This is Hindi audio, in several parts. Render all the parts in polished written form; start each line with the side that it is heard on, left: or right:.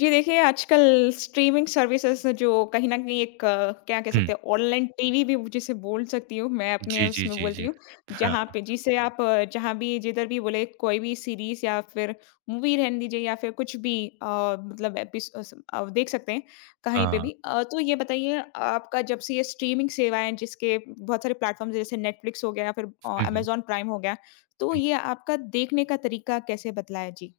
left: जी देखिए, आजकल स्ट्रीमिंग सर्विसेज़ जो कहीं न कहीं एक क्या कह
right: हुँ।
left: सकते हैं ऑनलाइन टीवी भी जिसे बोल सकती हूँ, मैं अपने
right: जी, जी,
left: उसमें
right: जी,
left: बोलती
right: जी।
left: हूँ,
right: हाँ,
left: जहाँ पे जिसे आप जहाँ भी जिधर भी बोले कोई भी सीरीज़ या फिर मूवी रहने दीजिए या फिर कुछ भी अ, मतलब देख सकते हैं, कहीं पे
right: हाँ।
left: भी। तो ये बताइए आपका जब से ये स्ट्रीमिंग सेवाएँ जिसके बहुत सारे प्लेटफ़ॉर्म्स जैसे नेटफ्लिक्स हो गया या फिर
right: हुँ, हुँ।
left: अमेज़न प्राइम हो गया, तो ये आपका देखने का तरीका कैसे बदला है? जी।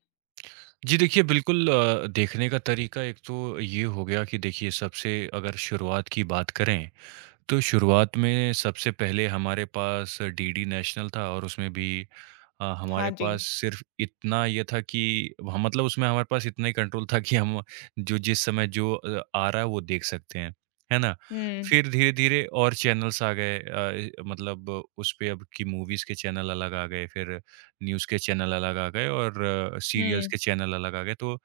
right: जी देखिए बिल्कुल, देखने का तरीका एक तो ये हो गया कि देखिए सबसे अगर शुरुआत की बात करें तो शुरुआत में सबसे पहले हमारे पास डीडी नेशनल था और उसमें भी
left: हाँ
right: हमारे
left: जी।
right: पास सिर्फ़ इतना ये था कि ह मतलब उसमें हमारे पास इतना ही कंट्रोल था कि हम जो जिस समय जो आ रहा है वो देख सकते हैं, है ना?
left: हुँ।
right: फिर धीरे-धीरे और चैनल्स आ गए, मतलब उस पे अब की मूवीज़ के चैनल अलग आ गए, फिर न्यूज़ के चैनल अलग आ गए और सीरियल्स
left: हुँ।
right: के चैनल अलग आ गए। तो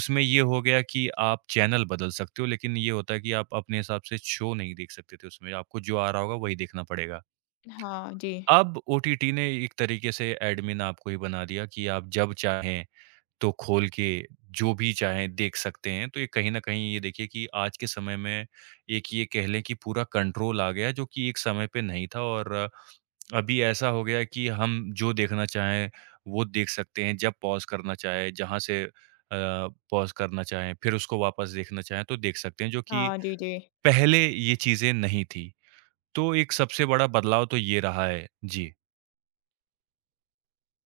right: उसमें ये हो गया कि आप चैनल बदल सकते हो, लेकिन ये होता है कि आप अपने हिसाब से शो नहीं देख सकते थे उसमें, आपको जो आ रहा होगा वही देखना पड़ेगा।
left: हाँ जी।
right: अब ओटीटी ने एक तरीके से एडमिन आपको ही बना दिया कि आप जब चाहें तो खोल के जो भी चाहें देख सकते हैं। तो ये कहीं न कहीं ये देखिए कि आज के समय में एक ये कह लें कि पूरा कंट्रोल आ गया है जो कि एक समय पे नहीं था। और अभी ऐसा हो गया है कि हम जो देखना चाहें वो देख सकते हैं, जब पॉज़ करना चाहें, जहाँ से अ, पॉज़ करना चाहें, फिर उसको वापस देखना चाहें तो देख सकते हैं, जो कि
left: हाँ जी, जी।
right: पहले ये चीज़ें नहीं थी। तो एक सबसे बड़ा बदलाव तो ये रहा है। जी।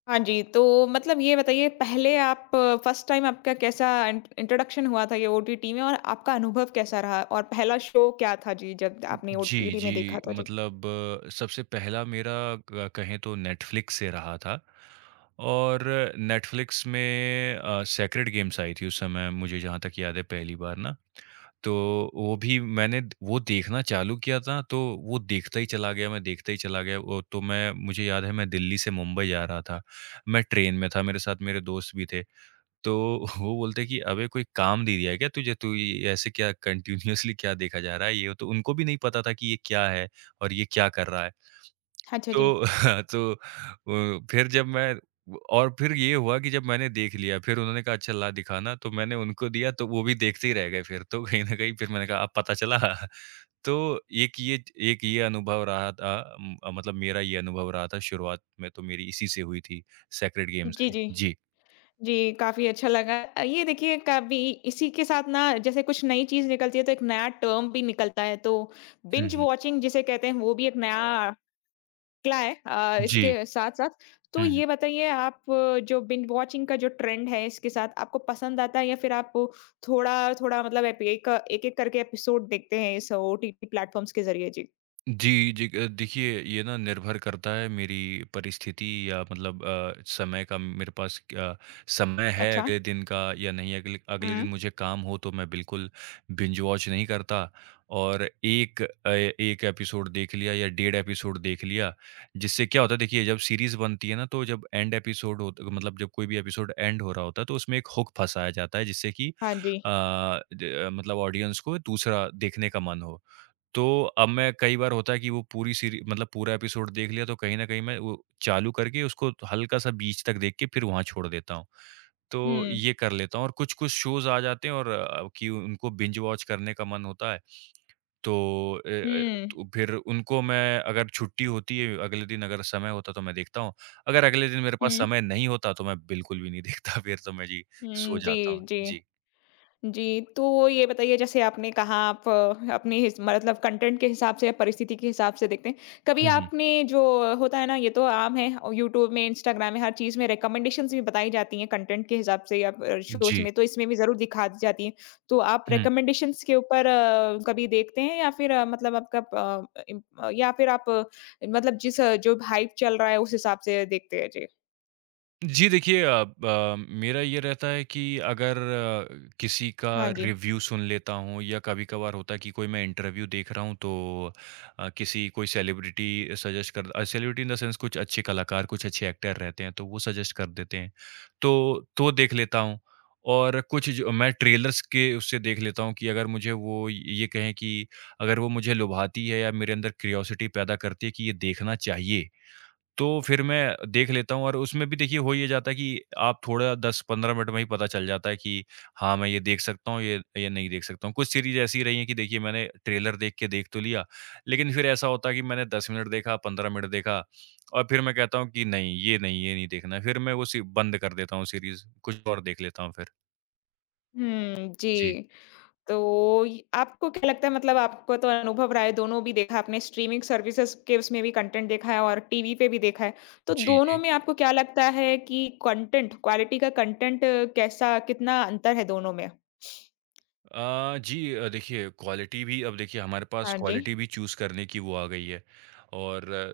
left: हाँ जी, तो मतलब ये बताइए पहले आप फर्स्ट टाइम आपका कैसा इंट्रोडक्शन हुआ था ये ओटीटी में और आपका अनुभव कैसा रहा? और पहला शो क्या था जी जब आपने
right: जी,
left: ओटीटी में देखा
right: जी।
left: था? जी।
right: मतलब सबसे पहला मेरा क कहें तो नेटफ्लिक्स से रहा था और नेटफ्लिक्स में सेक्रेड गेम्स आई थी उस समय, मुझे जहाँ तक याद है पहली बार ना। तो वो भी मैंने द वो देखना चालू किया था, तो वो देखता ही चला गया, मैं देखता ही चला गया। वो तो मैं मुझे याद है मैं दिल्ली से मुंबई जा रहा था। मैं ट्रेन में था, मेरे साथ मेरे दोस्त भी थे। तो वो बोलते हैं कि "अबे कोई काम दे दिया है क्या तुझे? तू ये ऐसे क्या कंटीन्यूअसली क्या देखा जा रहा है?" ये तो उनको भी नहीं पता था कि ये क्या है और ये क्या कर रहा है।
left: अच्छा जी।
right: तो तो, अ, फिर जब मैं और फिर ये हुआ कि जब मैंने देख लिया, फिर उन्होंने कहा अच्छा ला दिखाना, तो मैंने उनको दिया तो वो भी देखते ही रह गए फिर। तो कहीं न कहीं फिर मैंने कहा अब पता चला। तो एक ये एक ये अनुभव रहा था। मतलब मेरा ये अनुभव रहा था, शुरुआत में तो मेरी इसी से हुई थी, सेक्रेड गेम
left: जी,
right: से।
left: जी।
right: जी।
left: जी, काफ़ी अच्छा लगा। ये देखिए कभी इसी के साथ ना जैसे कुछ नई चीज़ निकलती है तो एक नया टर्म भी निकलता है तो
right: हुँ,
left: बिंज
right: हुँ।
left: वॉचिंग जिसे कहते हैं वो भी एक नया निकला है
right: जी।
left: इसके साथ-साथ। तो
right: हुँ, हुँ।
left: ये बताइए आप जो बिंज वॉचिंग का जो ट्रेंड है इसके साथ आपको पसंद आता है या फिर आप थोड़ा-थोड़ा मतलब एप एक एक-एक करके एपिसोड देखते हैं इस ओटीटी प्लेटफ़ॉर्म्स के ज़रिए? जी।
right: जी, जी, देखिए ये ना निर्भर करता है मेरी परिस्थिति या मतलब, समय का। मेरे पास समय है
left: अच्छा।
right: अगले दिन का या नहीं। अगले
left: हुँ।
right: अगले दिन मुझे काम हो तो मैं बिल्कुल बिंज वॉच नहीं करता और एक एपिसोड देख लिया या डेढ़ एपिसोड देख लिया, जिससे क्या होता है देखिए जब सीरीज बनती है ना तो जब एंड एपिसोड होता मतलब जब कोई भी एपिसोड एंड हो रहा होता है तो उसमें एक हुक फंसाया जाता है जिससे कि,
left: हाँ जी।
right: मतलब ऑडियंस को दूसरा देखने का मन हो। तो अब मैं, कई बार होता है कि वो पूरी सीरी मतलब पूरा एपिसोड देख लिया तो कहीं न कहीं मैं वो चालू करके उसको हल्का-सा बीच तक देख के फिर वहाँ छोड़ देता हूँ। तो
left: हुँ।
right: ये कर लेता हूँ और कुछ-कुछ शोज़ आ जाते हैं कि उनको बिंज वॉच करने का मन होता है। तो अ अ,
left: हुँ।
right: तो फिर उनको, मैं अगर छुट्टी होती है अगले दिन, अगर समय होता तो मैं देखता हूँ। अगर अगले दिन मेरे पास
left: हुँ,
right: समय नहीं होता तो मैं बिल्कुल भी नहीं देखता। फिर तो मैं, जी,
left: हुँ।
right: सो जाता
left: जी,
right: हूँ।
left: जी।
right: जी।
left: जी, तो ये बताइए जैसे आपने कहा आप अपने हिस मतलब कंटेंट के हिसाब से या परिस्थिति के हिसाब से देखते हैं। कभी
right: हुँ, हुँ।
left: आपने जो होता है ना ये तो आम है और यूट्यूब में, इंस्टाग्राम में हर चीज़ में रिकमेंडेशंस भी बताई जाती हैं कंटेंट के हिसाब से या शोज़
right: जी।
left: में तो इसमें भी ज़रूर दिखा दी जाती हैं। तो आप
right: हुँ।
left: रिकमेंडेशंस के ऊपर कभी देखते हैं या फिर मतलब आपका या फिर आप मतलब जिस जो हाइप चल रहा है उस हिसाब से देखते हैं? जी।
right: जी देखिए, मेरा ये रहता है कि अगर, किसी का
left: हाँ जी।
right: रिव्यू सुन लेता हूँ या कभी-कभार होता है कि कोई, मैं इंटरव्यू देख रहा हूँ तो, अ, किसी कोई सेलिब्रिटी सजेस्ट कर uh, celebrity in the sense कुछ अच्छे कलाकार, कुछ अच्छे एक्टर रहते हैं तो वो सजेस्ट कर देते हैं। तो देख लेता हूँ और कुछ जो मैं ट्रेलर्स के उससे देख लेता हूँ कि अगर मुझे वो, ये कहें कि अगर वो मुझे लुभाती है या मेरे अंदर क्यूरियोसिटी पैदा करती है कि ये देखना चाहिए, तो फिर मैं देख लेता हूँ। और उसमें भी देखिए, हो ये जाता है कि आप थोड़ा 10-15 मिनट में ही पता चल जाता है कि हाँ, मैं ये देख सकता हूँ, ये नहीं देख सकता हूँ। कुछ सीरीज़ ऐसी रही हैं कि देखिए मैंने ट्रेलर देख के देख तो लिया, लेकिन फिर ऐसा होता है कि मैंने 10 मिनट देखा, 15 मिनट देखा और फिर मैं कहता हूँ कि नहीं, ये नहीं देखना है। फिर मैं वो सी बंद कर देता हूँ सीरीज़, कुछ और देख लेता हूँ फिर।
left: हुँ,
right: जी।
left: जी। तो य आपको क्या लगता है मतलब आपको तो अनुभव रहा है, दोनों भी देखा आपने स्ट्रीमिंग सर्विसेज़ के उसमें भी कंटेंट देखा है और टीवी पे भी देखा है। तो
right: जी,
left: दोनों
right: जी।
left: में आपको क्या लगता है कि कंटेंट क्वालिटी का कंटेंट कैसा कितना अंतर है दोनों में?
right: जी, देखिए क्वालिटी भी, अब देखिए हमारे पास
left: हाँ जी।
right: क्वालिटी भी चूज़ करने की वो आ गई है और,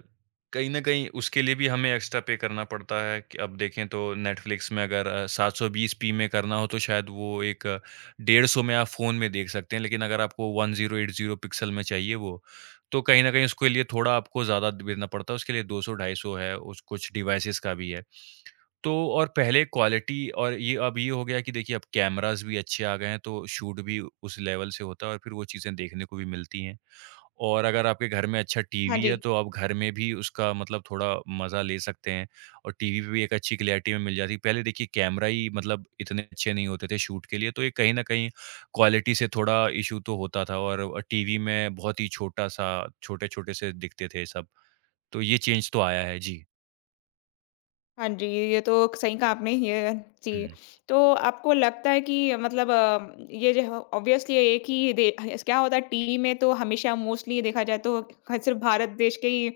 right: कहीं न कहीं उसके लिए भी हमें एक्स्ट्रा पे करना पड़ता है कि अब देखें तो नेटफ्लिक्स में अगर, 720p में करना हो तो शायद वो एक 150 में आप फ़ोन में देख सकते हैं, लेकिन अगर आपको 1080 पिक्सल में चाहिए वो, तो कहीं न कहीं उसके लिए थोड़ा आपको ज़्यादा देना पड़ता है, उसके लिए 200 ढाई सौ है, उस कुछ डिवाइसेज़ का भी है। तो और पहले क्वालिटी, और ये अब ये हो गया कि देखिए अब कैमरास भी अच्छे आ गए हैं तो शूट भी उस लेवल से होता है और फिर वो चीज़ें देखने को भी मिलती हैं। और अगर आपके घर में अच्छा
left: हाँ
right: टीवी है
left: जी।
right: तो आप घर में भी उसका मतलब थोड़ा मज़ा ले सकते हैं और टीवी पे भी एक अच्छी क्लैरिटी में मिल जाती है। पहले देखिए कैमरा ही मतलब इतने अच्छे नहीं होते थे शूट के लिए, तो ये कहीं न कहीं क्वालिटी से थोड़ा इश्यू तो होता था और टीवी में बहुत ही छोटा-सा छोटे-छोटे से दिखते थे सब। तो ये चेंज तो आया है। जी।
left: हाँ जी, ये तो सही कहा आपने ये जी।
right: हुँ।
left: तो आपको लगता है कि मतलब ये जो है ऑब्वियसली एक ही दे क्या होता है टीवी में तो हमेशा मोस्टली देखा जाए तो सिर्फ भारत देश के ही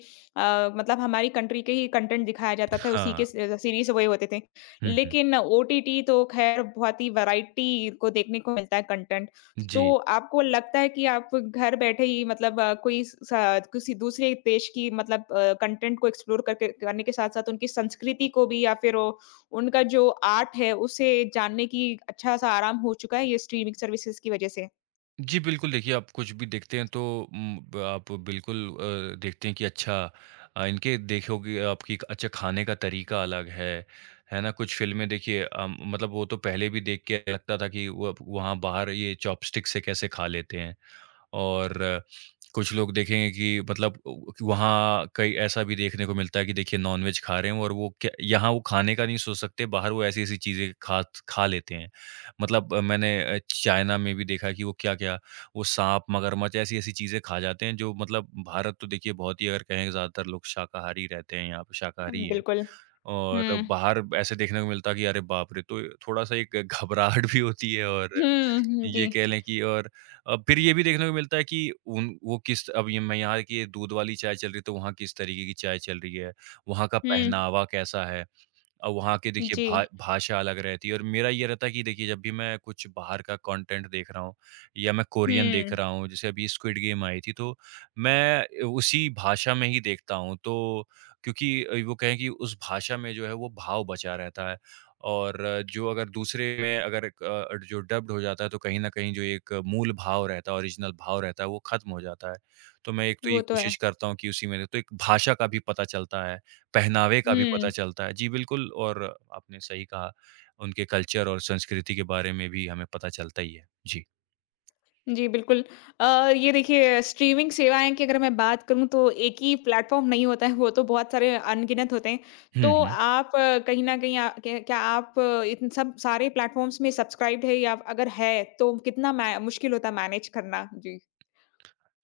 left: मतलब हमारी कंट्री के ही कंटेंट दिखाया जाता था, उसी
right: हाँ।
left: के स सीरीज़ वही होते थे।
right: हुँ, हुँ।
left: लेकिन ओटीटी तो ख़ैर बहुत ही वैराइटी को देखने को मिलता है कंटेंट। तो
right: जी।
left: आपको लगता है कि आप घर बैठे ही मतलब कोई स किसी दूसरे देश की मतलब कंटेंट को एक्सप्लोर करके करने के साथ-साथ उनकी संस्कृति को भी या फिर वो उनका जो आर्ट है, उसे जानने की अच्छा-सा आराम हो चुका है ये स्ट्रीमिंग सर्विसेज़ की वज़ह से?
right: जी, बिल्कुल देखिए, आप कुछ भी देखते हैं तो, उम, ब आप बिल्कुल, देखते हैं कि अच्छा, अ, इनके देखोगे आपकी एक- अच्छा खाने का तरीका अलग है ना? कुछ फ़िल्में देखिए, मतलब वो तो पहले भी देख के लगता था कि वो अब वहाँ बाहर ये चॉपस्टिक से कैसे खा लेते हैं। और कुछ लोग देखेंगे कि मतलब वहाँ कई ऐसा भी देखने को मिलता है कि देखिए नॉनवेज खा रहे हैं और वो क्या, यहाँ वो खाने का नहीं सोच सकते, बाहर वो ऐसी-ऐसी चीज़ें खा खा लेते हैं। मतलब, चाइना में भी देखा है कि वो क्या-क्या, वो साँप, मगरमच्छ ऐसी-ऐसी चीज़ें खा जाते हैं जो मतलब, भारत तो देखिए बहुत ही अगर कहें ज़्यादातर लोग शाकाहारी रहते हैं, यहाँ पे शाकाहारी हैं।
left: बिल्कुल। हुँ।
right: और बाहर ऐसे देखने को मिलता कि अरे बाप रे! तो थोड़ा-सा एक घबराहट भी होती है और
left: हुँ, हुँ, जी।
right: ये कह लें कि और, फिर ये भी देखने को मिलता है कि उन वो किस अब ये मैं, यहाँ की दूध वाली चाय चल रही है, तो वहाँ किस तरीके की चाय चल रही है, वहाँ का
left: हुँ,
right: पहनावा कैसा है। और वहाँ के देखिए
left: जी।
right: भा भाषा अलग रहती है। और मेरा ये रहता है कि देखिए जब भी मैं कुछ बाहर का कंटेंट देख रहा हूँ या मैं कोरियन
left: हुँ,
right: देख रहा हूँ, जैसे अभी स्क्विड गेम आई थी तो मैं उसी भाषा में ही देखता हूँ, तो क्योंकि वो कहें कि उस भाषा में जो है वो भाव बचा रहता है। और जो अगर दूसरे में, अगर जो डब्ड हो जाता है तो कहीं न कहीं जो एक मूल भाव रहता है, ओरिजिनल भाव रहता है वो ख़त्म हो जाता है। तो मैं एक तो ये
left: वो तो है।
right: कोशिश करता हूँ कि उसी में, तो एक भाषा का भी पता चलता है, पहनावे का भी पता
left: हुँ।
right: चलता है। जी, बिल्कुल। और आपने सही कहा, उनके कल्चर और संस्कृति के बारे में भी हमें पता चलता ही है। जी।
left: जी, बिल्कुल। अ, ये देखिए स्ट्रीमिंग सेवाएँ की अगर मैं बात करूँ तो एक ही प्लेटफ़ॉर्म नहीं होता है, वो तो बहुत सारे अनगिनत होते हैं।
right: हुँ,
left: तो
right: हुँ।
left: आप कहीं न कहीं क्या क्या आप इन सब सारे प्लेटफ़ॉर्म्स में सब्सक्राइब्ड है या अगर है तो कितना मै मुश्किल होता है मैनेज करना? जी।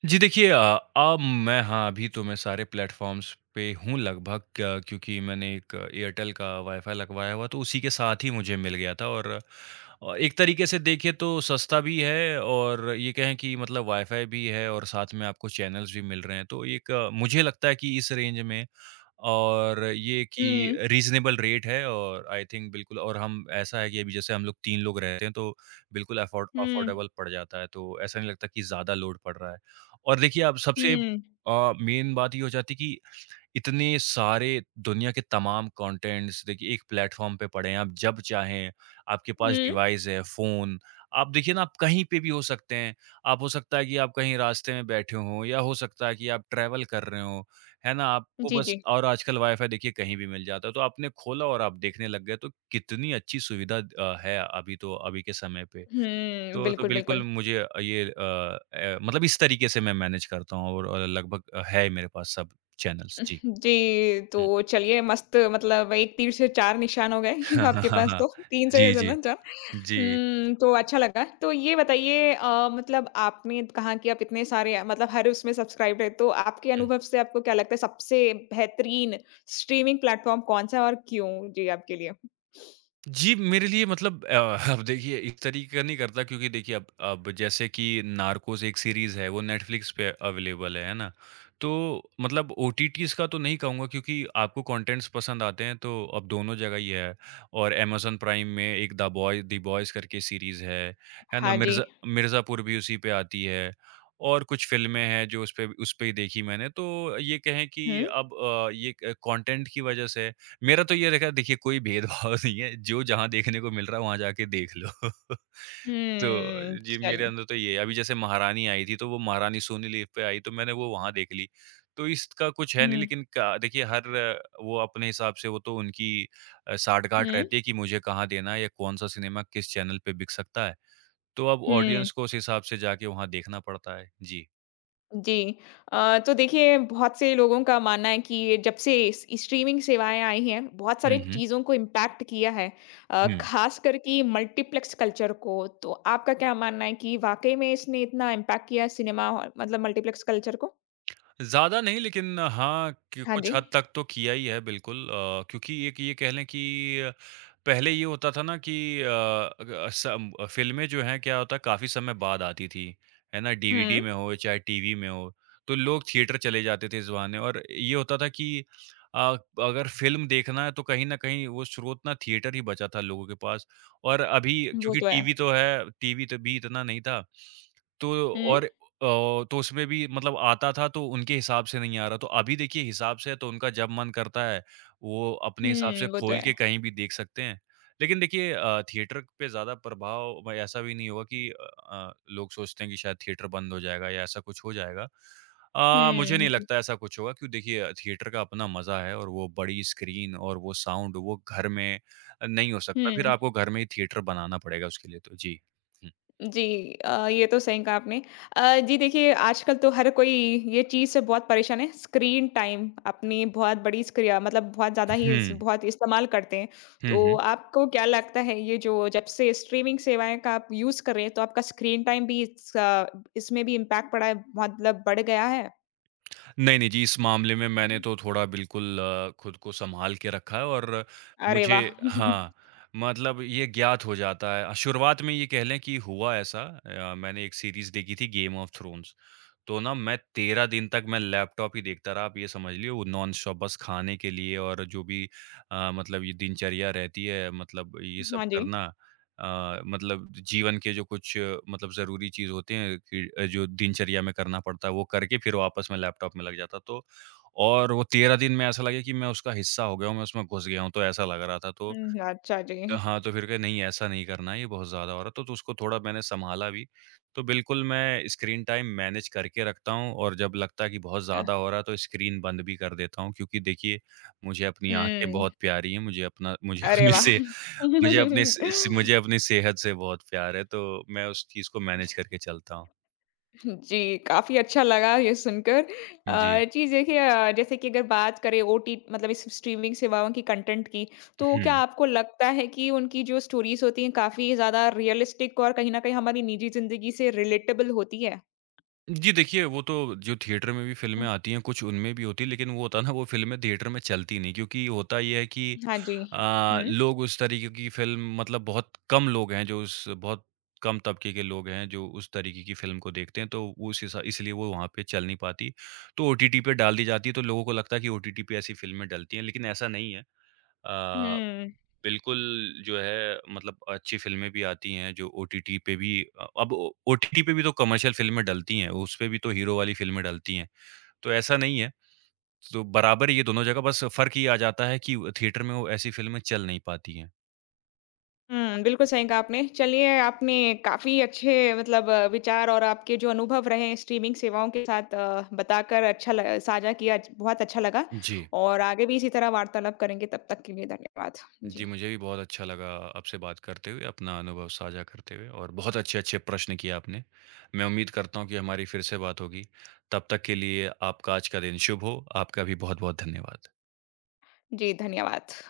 right: जी, देखिए, अब मैं, हाँ, अभी तो मैं सारे प्लेटफ़ॉर्म्स पे हूँ लगभग, क क्योंकि मैंने एक एयरटेल का वाई-फाई लगवाया हुआ तो उसी के साथ ही मुझे मिल गया था। और, एक तरीके से देखिए तो सस्ता भी है और ये कहें कि मतलब वाई-फाई भी है और साथ में आपको चैनल्स भी मिल रहे हैं। तो मुझे लगता है कि इस रेंज में और ये कि
left: हुँ,
right: रीज़नेबल रेट है और आई थिंक बिल्कुल। और हम ऐसा है कि अभी जैसे हम लोग 3 लोग रहते हैं, तो बिल्कुल
left: हुँ,
right: अफोर्डेबल पड़ जाता है, तो ऐसा नहीं लगता कि ज़्यादा लोड पड़ रहा है। और देखिए, अब सबसे,
left: हुँ,
right: मेन बात ये हो जाती है कि इतने सारे दुनिया के तमाम कंटेंट्स देखिए एक प्लेटफॉर्म पे पड़े हैं, आप जब चाहें आपके पास
left: हुँ।
right: डिवाइस है फ़ोन। आप देखिए ना, आप कहीं पे भी हो सकते हैं। आप हो सकता है कि आप कहीं रास्ते में बैठे हों या हो सकता है कि आप ट्रैवल कर रहे हों, है ना? आपको
left: जी,
right: बस
left: जी।
right: और आजकल वाई-फाई देखिए कहीं भी मिल जाता है तो आपने खोला और आप देखने लग गए तो कितनी अच्छी सुविधा है अभी तो अभी के समय पे।
left: हुँ,
right: तो
left: बिल्कुल,
right: बिल्कुल
left: बिल्कुल।
right: मुझे ये मतलब इस तरीके से मैं मैनेज करता हूँ और लगभग है मेरे पास सब चैनल्स। जी।
left: जी,
right: हुँ।
left: तो चलिए मस्त मतलब एक तीर से 4 निशान हो गए
right: हाँ, हाँ,
left: आपके
right: हाँ,
left: पास
right: हाँ।
left: तो 3 से
right: जी, जी।
left: ज़्यादा 4
right: जी।
left: तो अच्छा लगा। तो ये बताइए मतलब आपने कहा कि आप इतने सारे मतलब हर उसमें सब्सक्राइब्ड है, तो आपके अनुभव से आपको क्या लगता है सबसे बेहतरीन स्ट्रीमिंग प्लेटफ़ॉर्म कौन-सा है और क्यों? जी, आपके लिए?
right: जी, मेरे लिए मतलब अब देखिए इस तरीके का नहीं करता क्योंकि देखिए अब जैसे कि नार्कोस एक सीरीज़ है, वो नेटफ्लिक्स पे अवेलेबल है ना? तो मतलब ओटीटीज़ का तो नहीं कहूँगा क्योंकि आपको कंटेंट्स पसंद आते हैं तो अब दोनों जगह ही है। और अमेज़न प्राइम में एक द बॉयज़ करके सीरीज़ है ना?
left: हाँ जी।
right: मिर्ज़ापुर भी उसी पे आती है और कुछ फ़िल्में हैं जो उस पे ही देखी मैंने। तो ये कहें कि
left: हुँ।
right: अब ये क कंटेंट की वज़ह से मेरा तो ये रखा देखिए, कोई भेदभाव नहीं है, जो जहाँ देखने को मिल रहा है वहाँ जाके देख लो।
left: हुँ,
right: तो जी, मेरे
left: चल
right: अंदर तो ये है, अभी जैसे महारानी आई थी तो वो महारानी सोनी लीव पे आई तो मैंने वो वहाँ देख ली। तो इसका कुछ है नहीं,
left: हुँ,
right: लेकिन का देखिए हर वो अपने हिसाब से वो तो उनकी साठगांठ
left: हुँ,
right: रहती है कि मुझे कहाँ देना है या कौन-सा सिनेमा किस चैनल पे बिक सकता है। तो अब
left: हुँ,
right: ऑडियंस को उस हिसाब से जाके वहाँ देखना पड़ता है। जी।
left: जी। तो देखिए बहुत से लोगों का मानना है कि ये जब से इस स्ट्रीमिंग सेवाएँ आई हैं, बहुत सारी
right: हुँ, हुँ।
left: चीज़ों को इम्पैक्ट किया है
right: हुँ।
left: ख़ासकर कि मल्टीप्लेक्स कल्चर को। तो आपका क्या मानना है कि वाक़ई में इसने इतना इम्पैक्ट किया है सिनेमा हॉल मतलब मल्टीप्लेक्स कल्चर को?
right: ज़्यादा नहीं, लेकिन हाँ, कि
left: हाँ जी।
right: कुछ हद तक तो किया ही है बिल्कुल, क्योंकि एक ये कह लें कि पहले ये होता था ना कि सम फ़िल्में जो हैं क्या होता है काफ़ी समय बाद आती थी, है ना?
left: हुँ,
right: डीवीडी में हो चाहे टीवी में हो, तो लोग थिएटर चले जाते थे इस बहाने। और ये होता था कि अ, अगर फ़िल्म देखना है तो कहीं न कहीं वो स्रोत ना थिएटर ही बचा था लोगों के पास। और अभी
left: वो
right: क्योंकि
left: तो है।
right: टीवी तो है, टीवी तो भी इतना नहीं था तो
left: हुँ,
right: और तो उसमें भी मतलब आता था तो उनके हिसाब से नहीं आ रहा, तो अभी देखिए हिसाब से है तो उनका जब मन करता है, वो अपने हिसाब
left: हुँ,
right: से
left: वो तो
right: खोल
left: है।
right: के कहीं भी देख सकते हैं। लेकिन देखिए थिएटर पे ज़्यादा प्रभाव भाई ऐसा भी नहीं होगा कि लोग सोचते हैं कि शायद थिएटर बंद हो जाएगा या ऐसा कुछ हो जाएगा। मुझे
left: हुँ,
right: नहीं
left: जी।
right: लगता ऐसा कुछ होगा क्योंकि देखिए थिएटर का अपना मज़ा है और वो बड़ी स्क्रीन और वो साउंड वो घर में नहीं हो सकता, फिर
left: हुँ।
right: आपको घर में ही थिएटर बनाना पड़ेगा उसके लिए तो। जी। हुँ।
left: जी ये तो सही कहा आपने। जी देखिए आजकल तो हर कोई ये चीज़ से बहुत परेशान है, स्क्रीन टाइम अपनी बहुत बड़ी स्क्रिया मतलब बहुत ज़्यादा ही
right: हुँ।
left: इस बहुत इस्तेमाल करते हैं।
right: हुँ,
left: तो
right: हुँ।
left: आपको क्या लगता है ये जो जब से स्ट्रीमिंग सेवाएँ का आप यूज़ कर रहे हैं, तो आपका स्क्रीन टाइम भी इसमें भी इम्पैक्ट पड़ा है मतलब बढ़ गया है?
right: नहीं, नहीं जी, इस मामले में मैंने तो थोड़ा बिल्कुल खुद को सँभाल के रखा है। और
left: अरे
right: मुझे
left: वाह!
right: हाँ, मतलब ये ज्ञात हो जाता है। शुरुआत में ये कह लें कि हुआ ऐसा, मैंने एक सीरीज़ देखी थी गेम ऑफ थ्रोन्स। तो ना मैं 13 दिन तक मैं लैपटॉप ही देखता रहा, आप ये समझ लिए वो नॉनस्टॉप बस खाने के लिए और जो भी मतलब ये दिनचर्या रहती है मतलब ये सब
left: हाँ जी।
right: करना, मतलब जीवन के जो कुछ मतलब ज़रूरी चीज़ होते हैं कि जो दिनचर्या में करना पड़ता है वो करके फिर वापस मैं लैपटॉप में लग जाता। तो और वो 13 दिन में ऐसा लगे कि मैं उसका हिस्सा हो गया हूँ, मैं उसमें घुस गया हूँ, तो ऐसा लग रहा था। तो
left: हुँ, अच्छा जी।
right: हाँ, तो फिर कहा नहीं ऐसा नहीं करना है, ये बहुत ज़्यादा हो रहा है, तो उसको थोड़ा मैंने सँभाला भी। तो बिल्कुल मैं स्क्रीन टाइम मैनेज करके रखता हूँ और जब लगता है कि बहुत
left: अ,
right: ज़्यादा हो रहा है तो स्क्रीन बंद भी कर देता हूँ क्योंकि देखिए, मुझे अपनी आँखें
left: हुँ,
right: बहुत प्यारी हैं, मुझे अपना मुझे
left: अरे
right: अपनी
left: वाह!
right: से मुझे अपनी सेहत से बहुत प्यार है, तो मैं उस चीज़ को मैनेज करके चलता हूँ।
left: जी, काफ़ी अच्छा लगा ये सुनकर।
right: जी।
left: जी देखिए जैसे कि अगर बात करें ओटी मतलब इस स्ट्रीमिंग सेवाओं की कंटेंट की, तो क्या
right: हुँ।
left: आपको लगता है कि उनकी जो स्टोरीज़ होती हैं काफ़ी ज़्यादा रियलिस्टिक और कहीं न कहीं हमारी निजी ज़िंदगी से रिलेटेबल होती है?
right: जी देखिए, वो तो जो थिएटर में भी
left: हुँ,
right: फ़िल्में आती हैं, कुछ उनमें भी होती हैं, लेकिन वो होता है ना वो फ़िल्में थिएटर में चलती नहीं क्योंकि होता ये है कि
left: हाँ जी। हुँ।
right: लोग उस तरीके की फ़िल्म मतलब बहुत कम तबके के लोग हैं जो उस तरीके की फ़िल्म को देखते हैं, तो वो उस हिसा इसलिए वो वहाँ पे चल नहीं पाती। तो ओटीटी पे डाल दी जाती है, तो लोगों को लगता है कि ओटीटी पे ऐसी फ़िल्में डलती हैं, लेकिन ऐसा नहीं है। अ,
left: हुँ।
right: बिल्कुल जो है मतलब अच्छी फ़िल्में भी आती हैं जो ओटीटी पे भी अ, अब ओ ओटीटी पे भी तो कमर्शियल फ़िल्में डलती हैं, उस पे भी तो हीरो वाली फ़िल्में डलती हैं, तो ऐसा नहीं है। तो बराबर ये दोनों जगह, बस फ़र्क ये आ जाता है कि थिएटर में वो ऐसी फ़िल्में चल नहीं पाती हैं।
left: हुँ, बिल्कुल सही कहा आपने। चलिए, आपने काफ़ी अच्छे मतलब विचार और आपके जो अनुभव रहे हैं स्ट्रीमिंग सेवाओं के साथ बताकर अच्छा ल साझा किया अच बहुत अच्छा लगा
right: जी।
left: और आगे भी इसी तरह वार्तालाप करेंगे। तब तक के लिए धन्यवाद। जी।
right: जी, मुझे भी बहुत अच्छा लगा आपसे बात करते हुए, अपना अनुभव साझा करते हुए और बहुत अच्छे-अच्छे प्रश्न किए आपने। मैं उम्मीद करता हूँ कि हमारी फिर से बात होगी। तब तक के लिए आपका आज का दिन शुभ हो। आपका भी बहुत-बहुत धन्यवाद।
left: जी, धन्यवाद।